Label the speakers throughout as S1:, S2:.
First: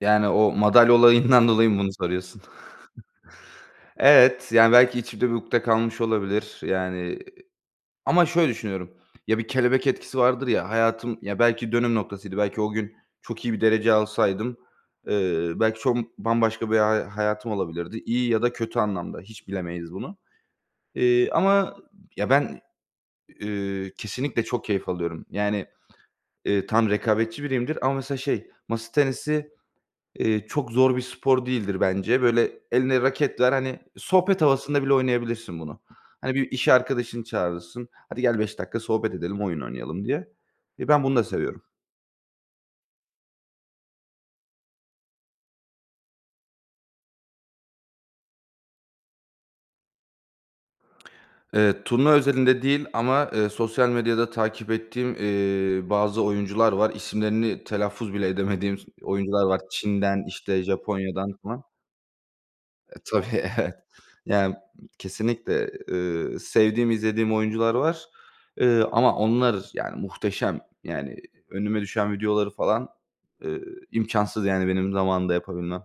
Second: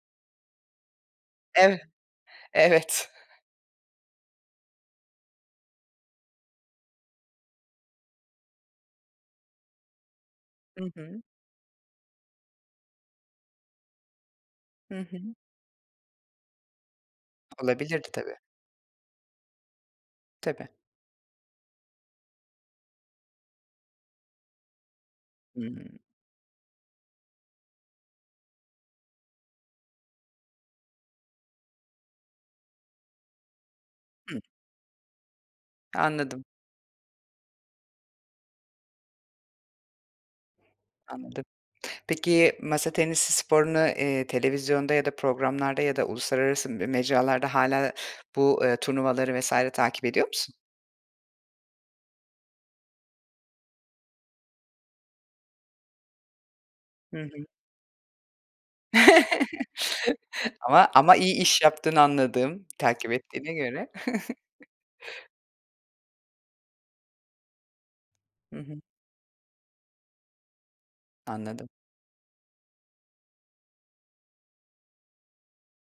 S1: Yani, o madalya olayından dolayı mı
S2: Eve
S1: bunu soruyorsun?
S2: evet.
S1: Evet, yani belki içimde bir ukde kalmış olabilir. Yani, iii ama şöyle düşünüyorum: Ya, bir kelebek etkisi vardır ya.
S2: Hı
S1: Hayatım
S2: hı.
S1: ya, belki dönüm noktasıydı, belki o gün çok iyi bir derece alsaydım,
S2: Hı hı.
S1: eee, belki çok bambaşka bir ha hayatım olabilirdi.
S2: Olabilirdi
S1: İyi
S2: tabii.
S1: ya da kötü anlamda, hiç bilemeyiz bunu.
S2: Tabii.
S1: Eee, ama ya, ben, eee, kesinlikle çok keyif alıyorum. Yani,
S2: Hıı.
S1: eee, tamam, rekabetçi biriyimdir ama mesela şey, masa tenisi, eee, çok zor bir spor değildir bence. Böyle eline raket ver, hani,
S2: Hıh.
S1: sohbet havasında bile oynayabilirsin bunu. Hani,
S2: Anladım.
S1: bir iş arkadaşını çağırırsın, "Hadi gel, 5 dakika sohbet edelim, oyun oynayalım." diye. Eee, ben bunu da
S2: Anladım.
S1: seviyorum.
S2: Peki, masa tenisi sporunu, eee, televizyonda ya da programlarda ya da uluslararası m mecralarda hâlâ bu, eee, turnuvaları vs. takip ediyor musun?
S1: Evet, turnuva özelinde değil ama, eee, sosyal medyada takip ettiğim, eee, bazı oyuncular var.
S2: Hı hı.
S1: İsimlerini telaffuz bile edemediğim s oyuncular var. Çin'den, işte,
S2: Ama ama
S1: Japonya'dan
S2: iyi iş
S1: falan.
S2: yaptığını anladım,
S1: E,
S2: takip
S1: tabii,
S2: ettiğine
S1: evet.
S2: göre.
S1: Yani, kesinlikle. Eee, sevdiğim, izlediğim oyuncular var,
S2: Hı hı.
S1: eee, ama onlar yani muhteşem. Yani
S2: Anladım.
S1: önüme düşen videoları falan, eee, imkânsız yani benim zamanında yapabilmem.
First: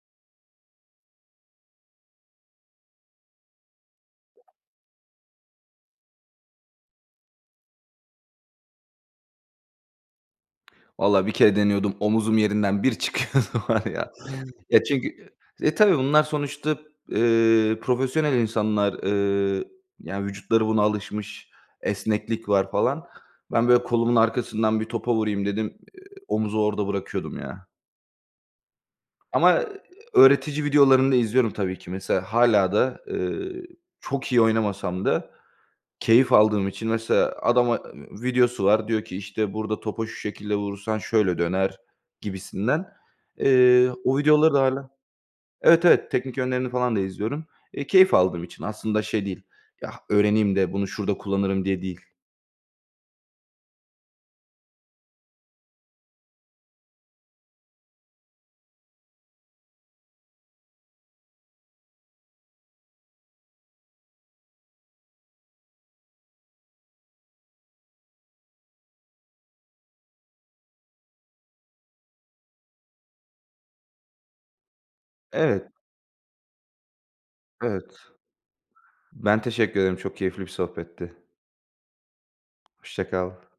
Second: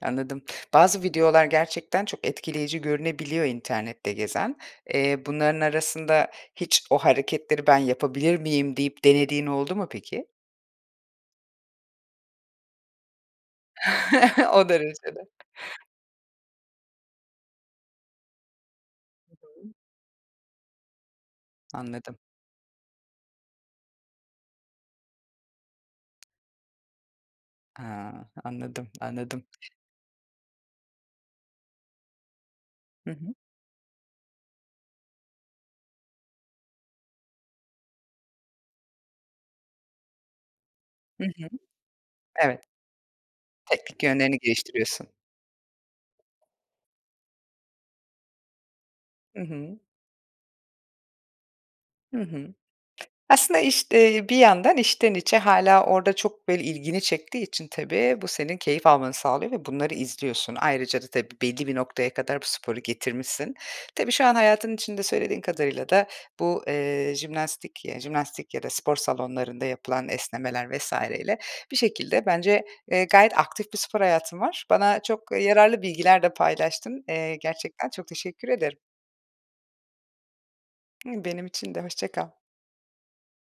S2: Anladım. Bazı videolar gerçekten çok etkileyici görünebiliyor internette gezen. Eee, bunların arasında hiç o hareketleri ben yapabilir miyim deyip denediğin oldu mu peki?
S1: Valla bir kere deniyordum, omzum yerinden bir çıkıyordu var ya.
S2: O
S1: Ya,
S2: derecede.
S1: çünkü e, tabii bunlar sonuçta, eee, profesyonel insanlar.
S2: Hı
S1: Eee,
S2: hı.
S1: yani vücutları buna alışmış.
S2: Anladım.
S1: Esneklik var falan. Ben böyle kolumun arkasından bir topa vurayım dedim, eee, omuzu orada bırakıyordum ya.
S2: Ha, anladım, anladım.
S1: Ama, eee, öğretici videolarını da izliyorum tabii ki. Mesela hâlâ da,
S2: Hı hı.
S1: eee, çok iyi oynamasam da keyif aldığım için mesela adama, ııı, videosu var, diyor ki: "İşte burada topa şu şekilde vurursan
S2: Hı
S1: şöyle
S2: hı.
S1: döner."
S2: Evet.
S1: gibisinden. Eee,
S2: Teknik
S1: o
S2: yönlerini
S1: videoları da hâlâ
S2: geliştiriyorsun.
S1: Evet, evet, teknik yönlerini falan da izliyorum. Eee, keyif aldığım için. Aslında şey
S2: Hı
S1: değil,
S2: hı.
S1: ya, öğreneyim de bunu şurada kullanırım diye değil.
S2: Hı hı. Aslında, işte, bir yandan içten içe hâlâ orada çok böyle ilgini çektiği için tabii, bu senin keyif almanı sağlıyor ve bunları izliyorsun. Ayrıca da tabii, belli bir noktaya kadar bu sporu getirmişsin. Tabii, şu an hayatın içinde söylediğin kadarıyla da bu, eee, jimnastik ya, jimnastik ya da spor salonlarında yapılan esnemeler vs. ile bir şekilde bence, eee, gayet aktif bir spor hayatın var. Bana çok
S1: Evet.
S2: yararlı bilgiler de paylaştın. Eee, gerçekten
S1: Evet.
S2: çok teşekkür ederim.
S1: Ben teşekkür ederim, çok keyifli bir sohbetti.
S2: Imm, benim için de. Hoşça kal.
S1: Hoşça kal.